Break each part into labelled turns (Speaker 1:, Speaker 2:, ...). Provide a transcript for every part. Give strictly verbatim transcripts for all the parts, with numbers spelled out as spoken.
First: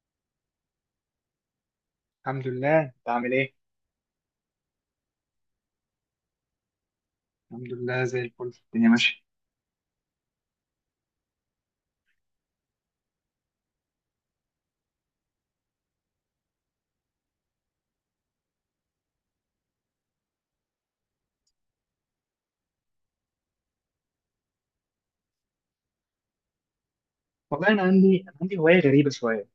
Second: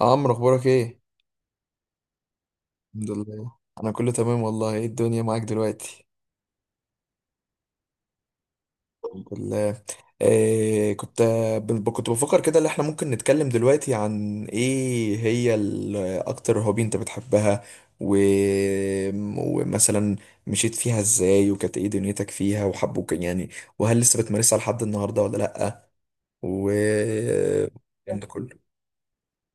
Speaker 1: عمرو، اخبارك ايه؟
Speaker 2: الحمد لله، انت
Speaker 1: الحمد
Speaker 2: عامل
Speaker 1: لله.
Speaker 2: ايه؟
Speaker 1: انا كله تمام والله. ايه الدنيا معاك دلوقتي؟
Speaker 2: الحمد لله، زي الفل الدنيا ماشيه.
Speaker 1: الحمد لله. إيه كنت ب- كنت بفكر كده ان احنا ممكن نتكلم دلوقتي عن ايه هي ال- اكتر هوبي انت بتحبها، و... ومثلا مشيت فيها ازاي، وكانت ايه دنيتك فيها وحبوك، يعني وهل لسه بتمارسها لحد النهارده ولا لأ، و
Speaker 2: والله انا
Speaker 1: الكلام
Speaker 2: عندي
Speaker 1: ده
Speaker 2: انا عندي
Speaker 1: كله.
Speaker 2: هوايه غريبه شويه.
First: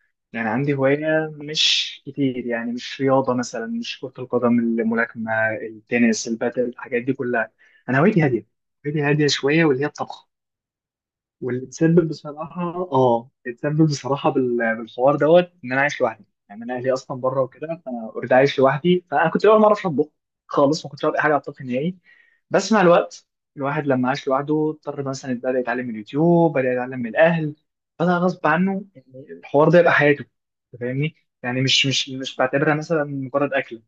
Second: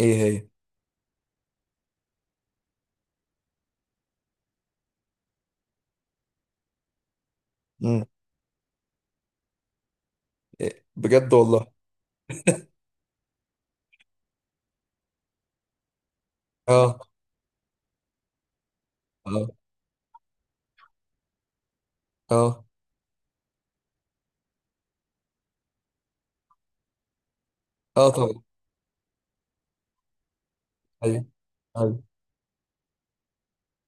Speaker 1: ايه هي؟
Speaker 2: يعني عندي هوايه، مش كتير، يعني مش رياضه مثلا، مش كره القدم، الملاكمه، التنس، البادل، الحاجات دي كلها. انا
Speaker 1: مم.
Speaker 2: هوايتي هاديه، هوايتي هاديه شويه، واللي هي الطبخ.
Speaker 1: إيه بجد والله.
Speaker 2: واللي تسبب بصراحة، اه اتسبب بصراحة بال- بالحوار دوت ان انا عايش لوحدي، يعني انا اهلي
Speaker 1: اه،
Speaker 2: اصلا بره وكده، فانا اوريدي عايش لوحدي، فانا كنت
Speaker 1: اه.
Speaker 2: اول مرة اعرف اطبخ خالص، ما كنتش اعرف اي حاجة على الطبخ نهائي.
Speaker 1: اه،
Speaker 2: بس مع الوقت الواحد لما عاش لوحده اضطر، مثلا بدأ يتعلم من اليوتيوب، بدأ يتعلم من الاهل،
Speaker 1: اه
Speaker 2: بدأ
Speaker 1: طبعا.
Speaker 2: غصب عنه يعني الحوار ده يبقى حياته. أنت فاهمني؟
Speaker 1: ايوه.
Speaker 2: يعني مش
Speaker 1: أيوه.
Speaker 2: مش مش بعتبرها مثلا مجرد اكل.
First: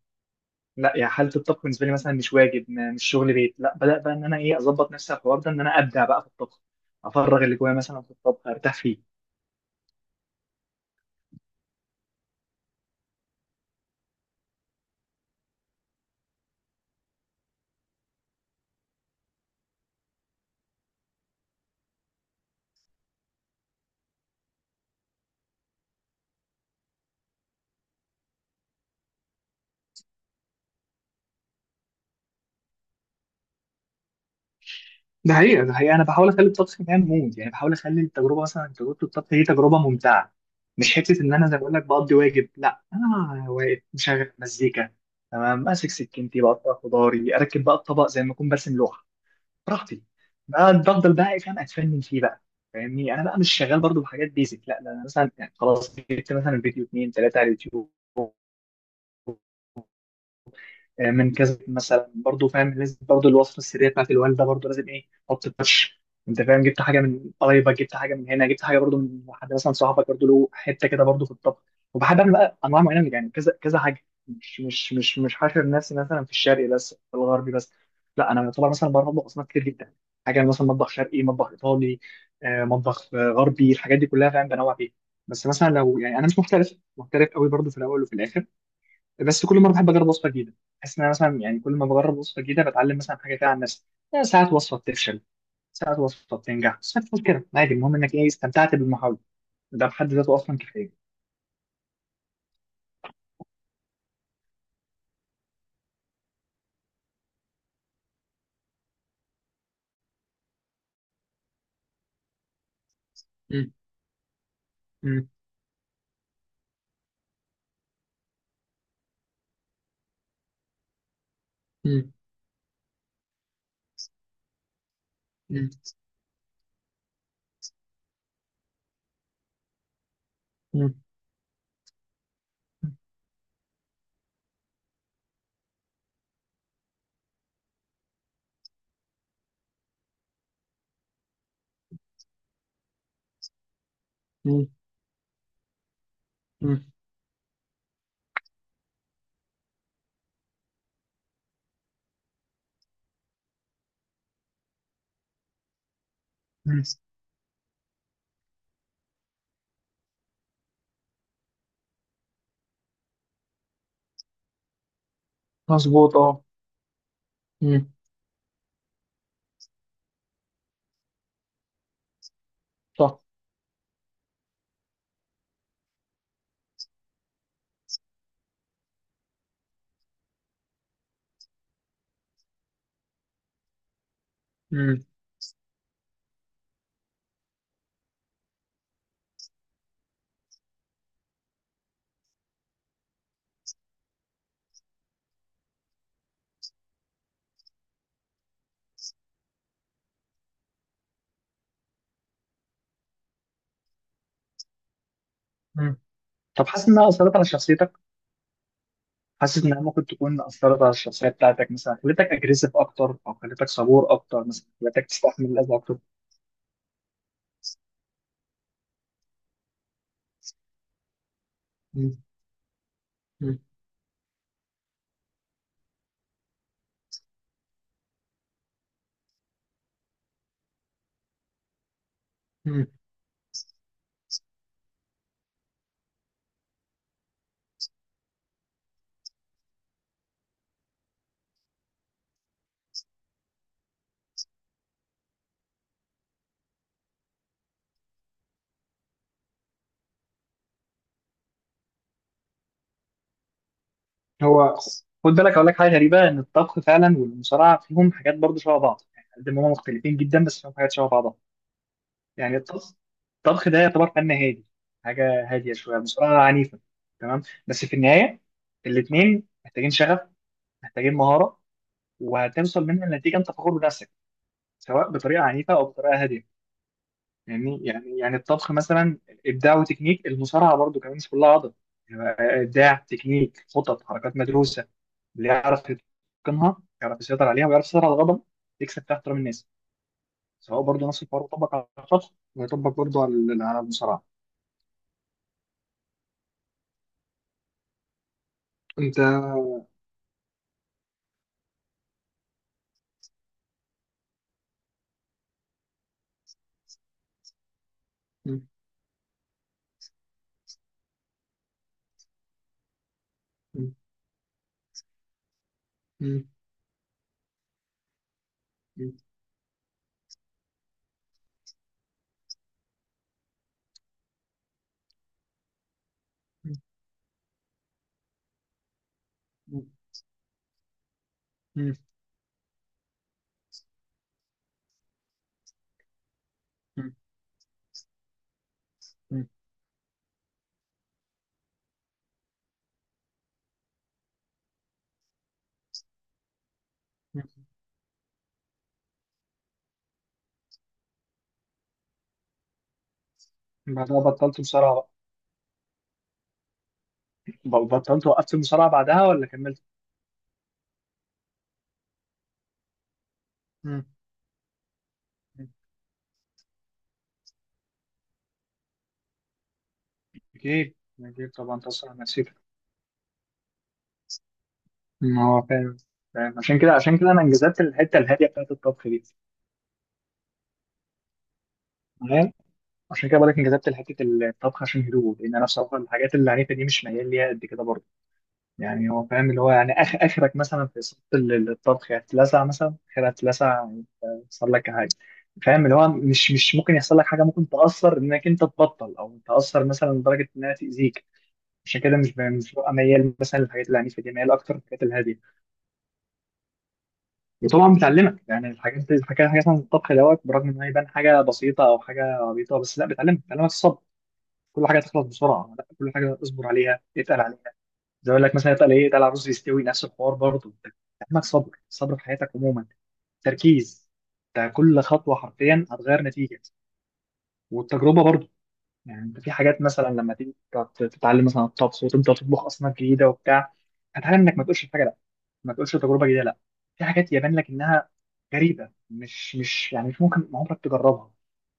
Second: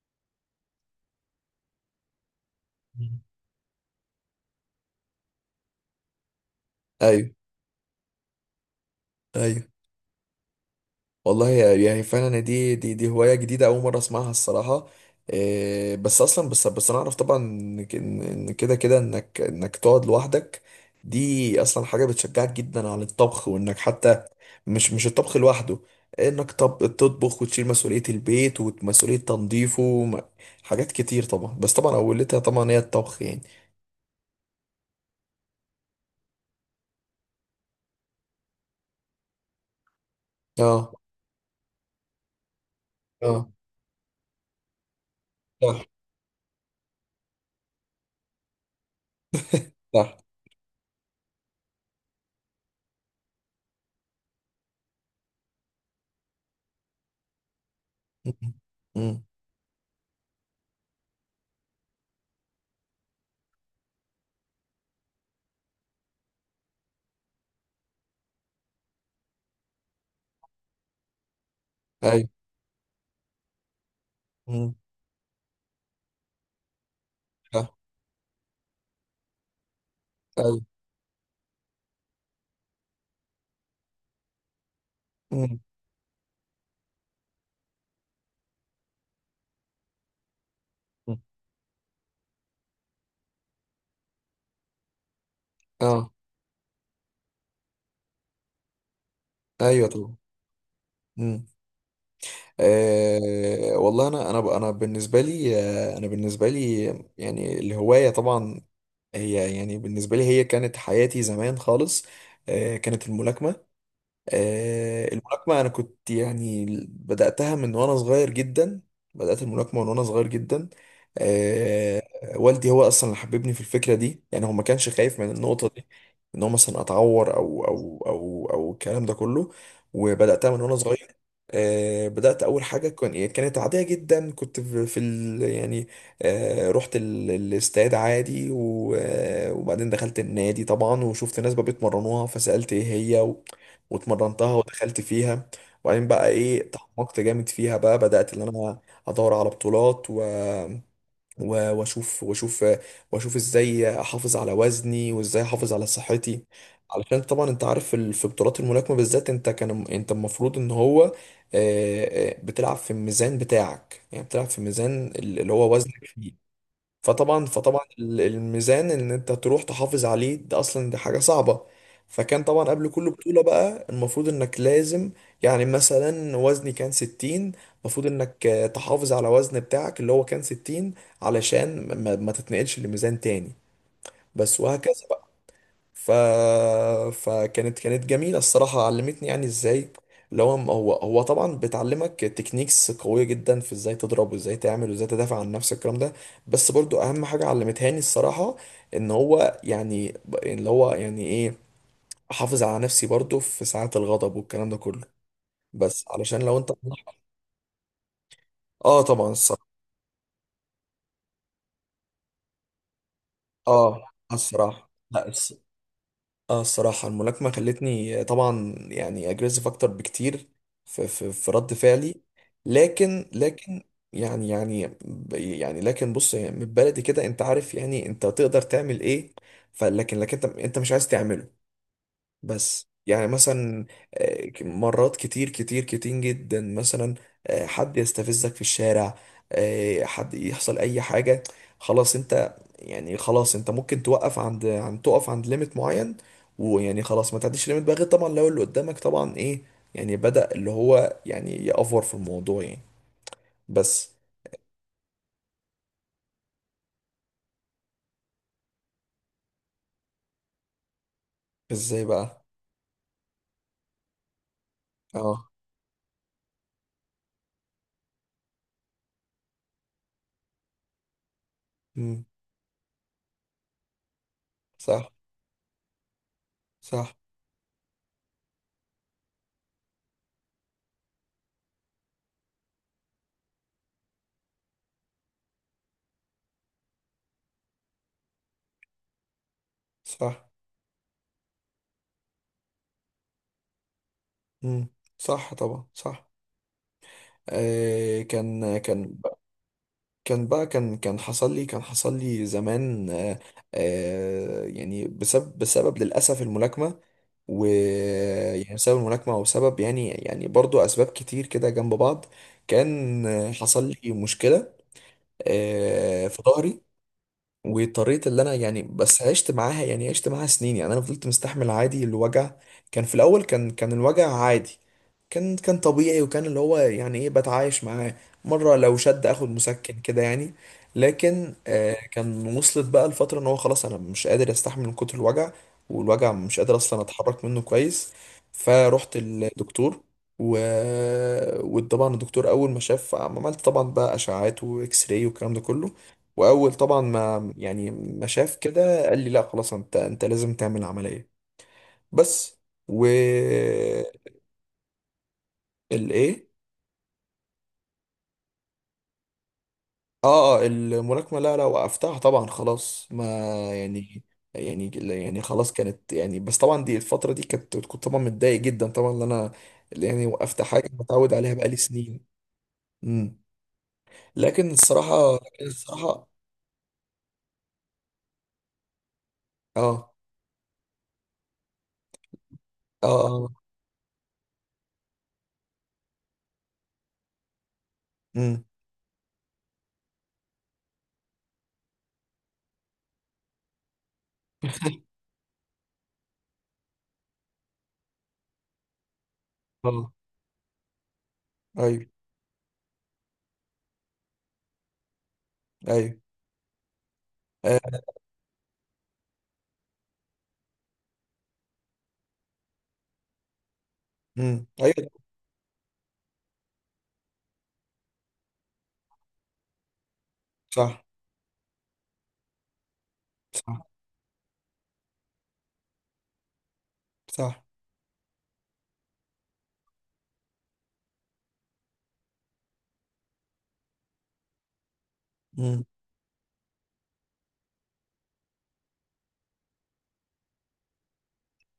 Speaker 2: لا، يعني حاله الطبخ بالنسبه لي مثلا مش واجب، م- مش شغل بيت. لا، بدات بقى ان انا ايه اظبط نفسي على الحوار ده، ان انا ابدع بقى في الطبخ،
Speaker 1: ايوه.
Speaker 2: افرغ اللي جوايا مثلا في الطبخ، ارتاح فيه.
Speaker 1: ايوه والله، يعني فعلا دي دي دي هوايه جديده اول مره اسمعها الصراحه. إيه بس اصلا، بس بس انا اعرف طبعا ان ك- ان إن كده كده انك انك تقعد لوحدك. دي اصلا حاجه بتشجعك جدا على الطبخ، وانك حتى مش مش الطبخ لوحده، انك طب تطبخ وتشيل مسؤوليه البيت ومسؤوليه تنظيفه وم- حاجات كتير طبعا، بس طبعا اولتها طبعا هي الطبخ يعني.
Speaker 2: ده حقيقه، ده حقيقه، انا بحاول اخلي الطبخ كمان مود، يعني بحاول اخلي التجربه، مثلا تجربه الطبخ دي تجربه ممتعه.
Speaker 1: اه،
Speaker 2: مش حته ان انا زي ما بقول لك بقضي واجب، لا، انا
Speaker 1: اه.
Speaker 2: واقف مشغل مزيكا، تمام،
Speaker 1: صح.
Speaker 2: ماسك سكينتي، بقطع خضاري، اركب بقى الطبق زي ما اكون برسم لوحه براحتي.
Speaker 1: صح.
Speaker 2: بقى بفضل بقى فاهم، اتفنن فيه بقى. فاهمني، انا بقى مش شغال برضو بحاجات بيزك، لا، ده انا مثلا يعني خلاص جبت مثلا فيديو اتنين تلاته على اليوتيوب،
Speaker 1: م-. م-.
Speaker 2: من كذا، مثلا برضو فاهم لازم برضو الوصفه السريه بتاعت الوالده، برضو لازم ايه حط التاتش. انت فاهم، جبت حاجه من قرايبك، جبت حاجه من هنا، جبت حاجه برضو من حد مثلا صاحبك برضو له حته كده برضو في الطبخ. وبحب
Speaker 1: ايوه.
Speaker 2: اعمل بقى انواع معينه، من- يعني كذا كذا حاجه، مش
Speaker 1: م-.
Speaker 2: مش مش مش حاشر نفسي مثلا في الشرقي بس، في الغربي
Speaker 1: صح.
Speaker 2: بس. لا، انا يعتبر مثلا بعرف اطبخ اصناف كتير جدا، حاجه
Speaker 1: ايوه.
Speaker 2: مثلا مطبخ شرقي، مطبخ ايطالي، آه، مطبخ آه، غربي، الحاجات دي كلها فاهم بنوع فيها. بس
Speaker 1: م-.
Speaker 2: مثلا لو يعني انا مش محترف محترف قوي برضو في الاول وفي الاخر، بس كل مره بحب اجرب وصفه جديده. بحس ان انا مثلا يعني كل ما بجرب وصفه جديده بتعلم مثلا حاجه كده عن نفسي. يعني ساعات وصفه بتفشل، ساعات
Speaker 1: اه.
Speaker 2: وصفه بتنجح، ساعات بتفوت كده عادي، المهم انك ايه استمتعت بالمحاوله. ده
Speaker 1: ايوه
Speaker 2: بحد
Speaker 1: طبعا.
Speaker 2: ذاته اصلا كفايه.
Speaker 1: امم. آه والله، انا انا انا بالنسبه لي، آه، انا بالنسبه لي يعني الهوايه طبعا هي، يعني بالنسبه لي هي كانت حياتي زمان خالص. آه كانت الملاكمه.
Speaker 2: مم.
Speaker 1: آه،
Speaker 2: مم.
Speaker 1: الملاكمة أنا كنت يعني بدأتها من وأنا صغير جدا. بدأت الملاكمة من وأنا صغير جدا. آه،
Speaker 2: مم.
Speaker 1: والدي هو أصلا اللي حببني في الفكرة دي، يعني هو ما كانش خايف من النقطة
Speaker 2: مم.
Speaker 1: دي، إن هو مثلا أتعور أو أو أو أو الكلام ده كله. وبدأتها من وأنا
Speaker 2: مم.
Speaker 1: صغير. آه، بدأت أول حاجة كان إيه، كانت عادية جدا. كنت في في ال يعني، آه، رحت ال- الاستاد عادي و- آه، وبعدين دخلت النادي طبعا وشفت ناس بقى بيتمرنوها فسألت إيه هي واتمرنتها
Speaker 2: مم.
Speaker 1: ودخلت فيها. وبعدين بقى ايه
Speaker 2: مم.
Speaker 1: تعمقت جامد فيها، بقى بدأت ان انا ادور على بطولات و... و... واشوف، واشوف واشوف ازاي احافظ على وزني، وازاي احافظ على صحتي.
Speaker 2: مم.
Speaker 1: علشان طبعا انت عارف ال- في بطولات الملاكمة بالذات انت كان انت المفروض ان هو آه، آه، بتلعب في الميزان بتاعك، يعني بتلعب في الميزان اللي هو وزنك
Speaker 2: مظبوط،
Speaker 1: فيه.
Speaker 2: اه.
Speaker 1: فطبعا فطبعا
Speaker 2: مم.
Speaker 1: ال- الميزان ان انت تروح تحافظ عليه ده اصلا، دي حاجه صعبه. فكان طبعا قبل كل
Speaker 2: صح.
Speaker 1: بطوله بقى المفروض انك لازم، يعني مثلا وزني كان ستين، المفروض انك آه، تحافظ على وزن بتاعك اللي هو كان ستين، علشان ما, ما تتنقلش لميزان تاني، بس وهكذا.
Speaker 2: مم.
Speaker 1: ف... فكانت كانت جميلة الصراحة، علمتني يعني ازاي، اللي هو هو هو طبعا بتعلمك تكنيكس قوية جدا في ازاي تضرب، وازاي تعمل، وازاي تدافع عن نفسك، الكلام ده. بس برضو اهم حاجة علمتهاني الصراحة ان هو يعني ب- اللي هو يعني ايه، احافظ على نفسي برضو في ساعات الغضب والكلام ده كله،
Speaker 2: مم.
Speaker 1: بس علشان لو
Speaker 2: طب
Speaker 1: انت.
Speaker 2: حاسس انها اثرت على شخصيتك؟
Speaker 1: اه طبعا
Speaker 2: حاسس
Speaker 1: الصراحة.
Speaker 2: انها ممكن تكون اثرت على الشخصيه بتاعتك، مثلا خلتك اجريسيف اكتر او خلتك
Speaker 1: اه
Speaker 2: صبور اكتر، مثلا
Speaker 1: الصراحة
Speaker 2: خلتك
Speaker 1: لا.
Speaker 2: تستحمل الاذى اكتر؟
Speaker 1: اه الصراحة الملاكمة خلتني طبعا يعني اجريسيف اكتر بكتير في في, في رد
Speaker 2: مم.
Speaker 1: فعلي. لكن لكن يعني يعني يعني لكن بص، يعني من بلدي كده انت عارف يعني انت تقدر تعمل ايه. فلكن، لكن انت، انت مش عايز تعمله.
Speaker 2: مم.
Speaker 1: بس يعني مثلا آه، مرات كتير كتير كتير جدا مثلا آه، حد يستفزك في الشارع، آه، حد يحصل اي حاجة، خلاص انت يعني خلاص انت ممكن توقف عند عند تقف عند ليميت معين. ويعني خلاص ما تعديش ليميت بقى، غير طبعا لو اللي قدامك طبعا ايه، يعني بدأ اللي هو يعني يأفور في الموضوع يعني. بس
Speaker 2: هو، خد بالك اقول لك حاجه غريبه ان الطبخ فعلا والمصارعه فيهم حاجات برضه شبه بعض، يعني قد ما هم مختلفين جدا بس فيهم حاجات شبه بعضها.
Speaker 1: ازاي بقى؟
Speaker 2: يعني الطبخ الطبخ، ده يعتبر فن هادي، حاجه
Speaker 1: اه.
Speaker 2: هاديه شويه، المصارعه عنيفه، تمام، بس في النهايه الاثنين محتاجين شغف، محتاجين مهاره،
Speaker 1: مم.
Speaker 2: وهتوصل منها لنتيجه انت فخور بنفسك، سواء
Speaker 1: صح.
Speaker 2: بطريقه عنيفه او بطريقه هاديه.
Speaker 1: صح.
Speaker 2: يعني يعني يعني الطبخ مثلا ابداع وتكنيك، المصارعه برضو كمان مش كلها عضل، يعني ابداع، تكنيك، خطط، حركات مدروسه، اللي يعرف يتقنها يعرف يسيطر عليها ويعرف يسيطر على الغضب يكسب تحت احترام الناس.
Speaker 1: صح.
Speaker 2: سواء برضو نفس الحوار يطبق على الطبخ، ويطبق برضو على على المصارعه.
Speaker 1: مم. صح طبعا صح. آه، كان كان،
Speaker 2: انت.
Speaker 1: كان بقى كان، كان حصل لي، كان حصل لي زمان آه، آه، يعني بسبب، بسبب للأسف الملاكمة.
Speaker 2: مم.
Speaker 1: ويعني بسبب الملاكمة وسبب، يعني يعني برضو أسباب كتير كده جنب بعض. كان آه، حصل
Speaker 2: مم.
Speaker 1: لي مشكلة آه، في
Speaker 2: مم.
Speaker 1: ظهري. وطريقة اللي انا يعني
Speaker 2: مم.
Speaker 1: بس عشت معاها، يعني عشت معاها سنين يعني، انا فضلت مستحمل عادي الوجع. كان في الاول كان كان الوجع عادي، كان كان طبيعي، وكان اللي هو يعني ايه بتعايش معاه، مرة لو شد اخد
Speaker 2: مم.
Speaker 1: مسكن كده يعني. لكن آه
Speaker 2: مم.
Speaker 1: كان وصلت بقى الفترة ان هو خلاص انا مش قادر استحمل من كتر الوجع، والوجع مش قادر اصلا
Speaker 2: مم.
Speaker 1: اتحرك منه كويس. فرحت الدكتور و... وطبعا الدكتور اول ما شاف، عملت طبعا بقى اشعاعات واكس راي والكلام ده كله. واول طبعا ما
Speaker 2: مم.
Speaker 1: يعني ما شاف كده قال لي لا خلاص انت، انت لازم تعمل عمليه. بس و.
Speaker 2: بعدها بطلت مصارعه؟
Speaker 1: الايه؟
Speaker 2: بقى ب- بطلت، وقفت المصارعه بعدها ولا كملت؟
Speaker 1: اه اه الملاكمه لا لا وقفتها طبعا خلاص، ما
Speaker 2: مم.
Speaker 1: يعني، يعني يعني
Speaker 2: مم.
Speaker 1: خلاص كانت يعني، بس طبعا دي الفتره، دي كانت كنت طبعا متضايق جدا طبعا ان انا اللي يعني وقفت حاجه
Speaker 2: اكيد،
Speaker 1: متعود
Speaker 2: اكيد
Speaker 1: عليها بقالي
Speaker 2: طبعا تاثر على
Speaker 1: سنين.
Speaker 2: نفسيتك.
Speaker 1: امم. لكن الصراحه
Speaker 2: ما هو
Speaker 1: لكن
Speaker 2: فاهم،
Speaker 1: الصراحه
Speaker 2: فاهم، عشان كده، عشان كده انا انجذبت الحته الهاديه بتاعت الطبخ دي.
Speaker 1: اه.
Speaker 2: تمام.
Speaker 1: اه.
Speaker 2: عشان كده
Speaker 1: اه.
Speaker 2: بقولك انجذبت لحته الطبخ عشان هدوء، لان انا بصراحه الحاجات العنيفه دي مش ميال ليها قد كده برضه.
Speaker 1: امم.
Speaker 2: يعني هو فاهم اللي هو، يعني اخ اخرك مثلا في صوت ال- الطبخ هتلسع، مثلا اخرها هتلسع، يحصل لك حاجه. فاهم اللي هو مش مش ممكن يحصل لك حاجه ممكن تاثر انك انت تبطل، او تاثر مثلا
Speaker 1: اه.
Speaker 2: لدرجه انها تاذيك. عشان
Speaker 1: ايوه.
Speaker 2: كده مش ب- مش ببقى ميال مثلا للحاجات العنيفه دي، ميال اكتر للحاجات الهاديه.
Speaker 1: ايوه.
Speaker 2: وطبعا بتعلمك يعني الحاجات دي، الحاجات حاجات عن الطبخ دوت، برغم ان هي يبان حاجه بسيطه او حاجه عبيطه، بس لا، بتعلمك بتعلمك الصبر.
Speaker 1: امم.
Speaker 2: كل حاجه
Speaker 1: ايوه.
Speaker 2: تخلص بسرعه، لا، كل حاجه اصبر عليها اتقل عليها. زي ما يقول لك مثلا اتقل ايه، اتقل على الرز يستوي، نفس الحوار برضه.
Speaker 1: صح.
Speaker 2: بتعلمك صبر، صبر في حياتك عموما،
Speaker 1: صح.
Speaker 2: تركيز. انت كل خطوه حرفيا هتغير نتيجه.
Speaker 1: صح.
Speaker 2: والتجربه برضه، يعني انت في حاجات مثلا لما تيجي تت- تتعلم مثلا الطبخ وتبدا تطبخ اصناف جديده وبتاع، هتعلم انك ما تقولش الحاجه، ما
Speaker 1: مم.
Speaker 2: تقولش تجربه جديده لا. في حاجات يبان لك انها غريبه، مش مش يعني مش ممكن عمرك تجربها،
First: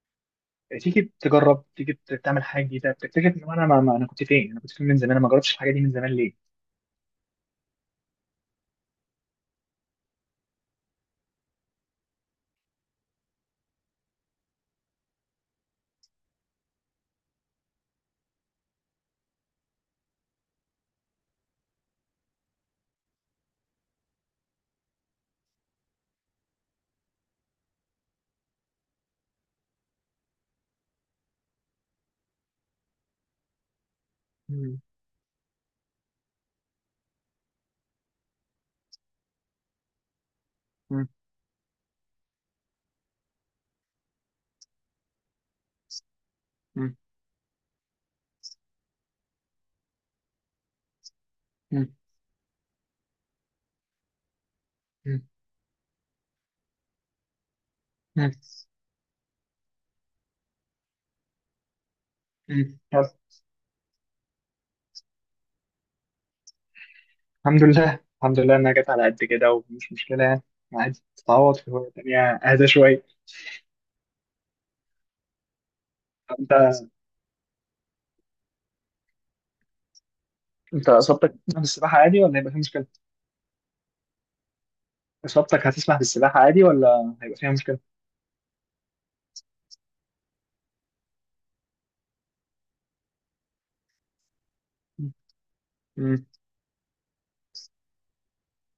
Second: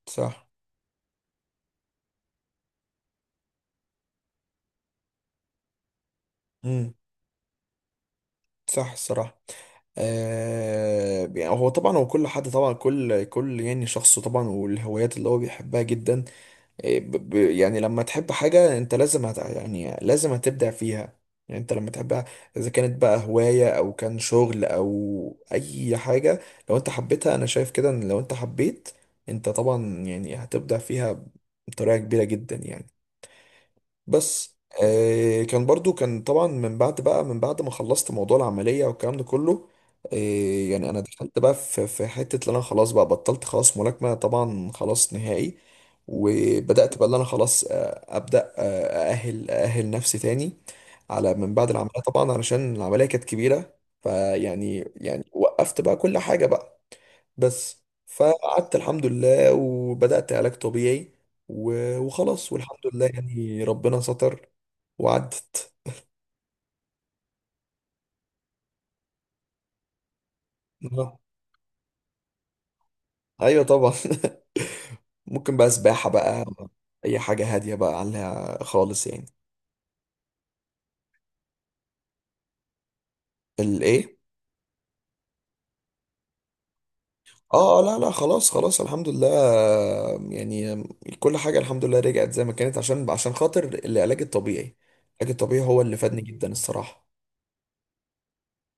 Speaker 1: صح.
Speaker 2: تيجي تجرب، تيجي ت- تعمل حاجه جديده، بتكتشف ان انا ما ما- انا كنت فين، انا كنت فين من زمان، انا ما جربتش الحاجه دي من زمان ليه؟
Speaker 1: مم. صح الصراحة. آه يعني هو طبعا هو كل حد طبعا، كل كل يعني شخص طبعا والهوايات اللي هو بيحبها جدا آه، ب- ب- يعني لما تحب حاجة انت لازم هت، يعني لازم هتبدع فيها. يعني انت لما تحبها، اذا كانت بقى هواية او كان شغل او اي حاجة، لو انت حبيتها، انا شايف كده ان لو انت حبيت، انت طبعا يعني هتبدع فيها بطريقة كبيرة جدا يعني. بس
Speaker 2: مم.
Speaker 1: آه كان برضو، كان طبعا من بعد بقى، من بعد ما خلصت موضوع العملية والكلام ده كله آه، يعني انا
Speaker 2: مم.
Speaker 1: دخلت بقى في في حتة اللي انا خلاص بقى بطلت خلاص ملاكمة طبعا خلاص نهائي.
Speaker 2: مم.
Speaker 1: وبدأت بقى اللي انا خلاص آه ابدأ آه، اأهل اأهل نفسي تاني، على من بعد
Speaker 2: مم.
Speaker 1: العملية طبعا علشان العملية كانت كبيرة. فيعني،
Speaker 2: مم.
Speaker 1: يعني وقفت بقى كل حاجة بقى. بس
Speaker 2: مم.
Speaker 1: فقعدت الحمد لله وبدأت علاج طبيعي، و- وخلاص والحمد
Speaker 2: مم.
Speaker 1: لله
Speaker 2: يلا.
Speaker 1: يعني ربنا ستر وعدت.
Speaker 2: الحمد لله، الحمد لله انها جت على قد كده، ومش مشكله يعني، عادي
Speaker 1: آه.
Speaker 2: تتعوض في هوايه تانيه اهدى شويه.
Speaker 1: ايوه طبعا. ممكن بقى سباحة بقى،
Speaker 2: انت
Speaker 1: اي حاجة هادية بقى عليها خالص يعني.
Speaker 2: انت اصابتك في السباحه عادي ولا هيبقى فيها مشكله؟
Speaker 1: الايه؟
Speaker 2: اصابتك هتسمح بالسباحه عادي ولا هيبقى فيها
Speaker 1: اه
Speaker 2: مشكله؟
Speaker 1: آه، لا لا خلاص خلاص الحمد لله يعني. كل حاجة الحمد لله رجعت زي ما كانت، عشان عشان خاطر العلاج الطبيعي. العلاج الطبيعي هو اللي فادني
Speaker 2: مم.
Speaker 1: جدا الصراحة.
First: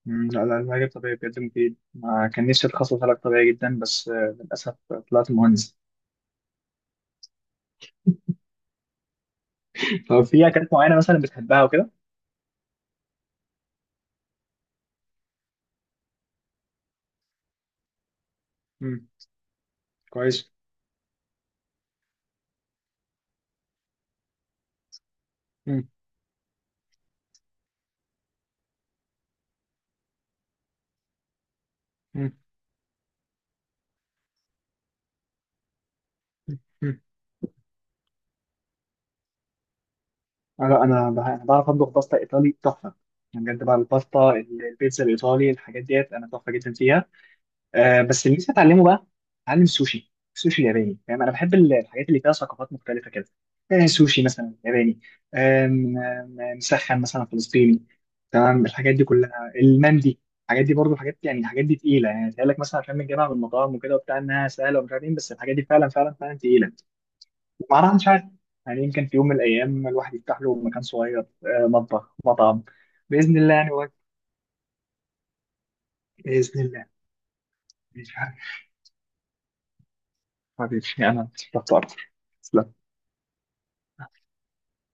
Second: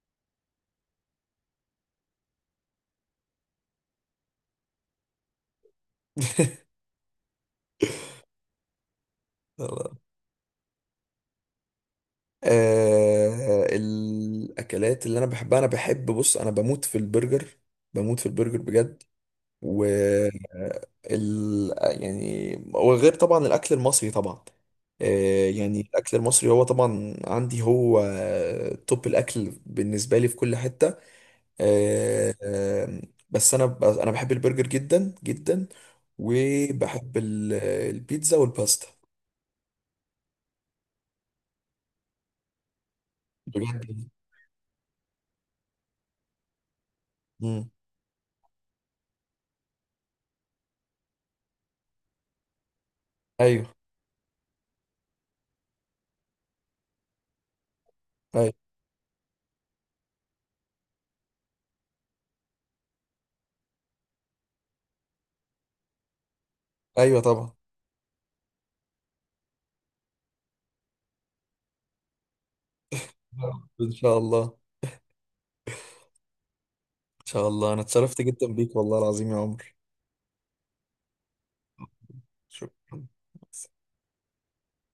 Speaker 2: مم، لا، لا، العلاج الطبيعي بجد مفيد، ما كان نفسي اتخصص علاج طبيعي جدا، بس آه، للأسف طلعت مهندس. طب في أكلات معينة مثلا بتحبها وكده؟
Speaker 1: آه الاكلات اللي انا بحبها، انا بحب بص انا بموت في البرجر، بموت في البرجر بجد.
Speaker 2: مم،
Speaker 1: و
Speaker 2: كويس.
Speaker 1: ال يعني، وغير طبعا الاكل المصري طبعا آه، يعني
Speaker 2: مم،
Speaker 1: الاكل المصري هو طبعا عندي هو توب الاكل بالنسبه لي في كل حته
Speaker 2: مم،
Speaker 1: آه، آه، بس انا ب- انا بحب البرجر جدا جدا.
Speaker 2: مم، مم.
Speaker 1: وبحب ال- البيتزا والباستا
Speaker 2: آه، لا، أنا بح- أنا بعرف أطبخ باستا إيطالي تحفة، يعني بجد بقى
Speaker 1: بجد.
Speaker 2: الباستا، ال- البيتزا الإيطالي الحاجات ديت أنا تحفة جدا فيها.
Speaker 1: مم.
Speaker 2: آه بس اللي لسه اتعلمه بقى، اتعلم سوشي، سوشي ياباني، فاهم انا بحب ال- الحاجات اللي فيها ثقافات مختلفه كده.
Speaker 1: ايوه.
Speaker 2: آه سوشي مثلا ياباني، آم، آم، آم، مسخن مثلا فلسطيني،
Speaker 1: ايوه.
Speaker 2: تمام، الحاجات دي كلها المندي، الحاجات دي برضو حاجات يعني الحاجات دي تقيله، يعني تقول لك مثلا عشان بنجيبها من المطاعم وكده وبتاع انها سهله ومش عارف ايه، بس الحاجات دي فعلا فعلا فعلا تقيله،
Speaker 1: ايوه طبعا.
Speaker 2: ومعناها مش عارف. يعني يمكن في يوم من الايام الواحد يفتح له مكان صغير، آه، مطبخ، مطعم، باذن الله يعني.
Speaker 1: ان
Speaker 2: وقت-
Speaker 1: شاء الله.
Speaker 2: باذن الله.
Speaker 1: ان شاء الله، انا
Speaker 2: مش
Speaker 1: اتشرفت جدا
Speaker 2: عارف.
Speaker 1: بيك والله العظيم يا عمر.
Speaker 2: حبيبي، انا اتشرفت اكتر. تسلم.
Speaker 1: شكرا.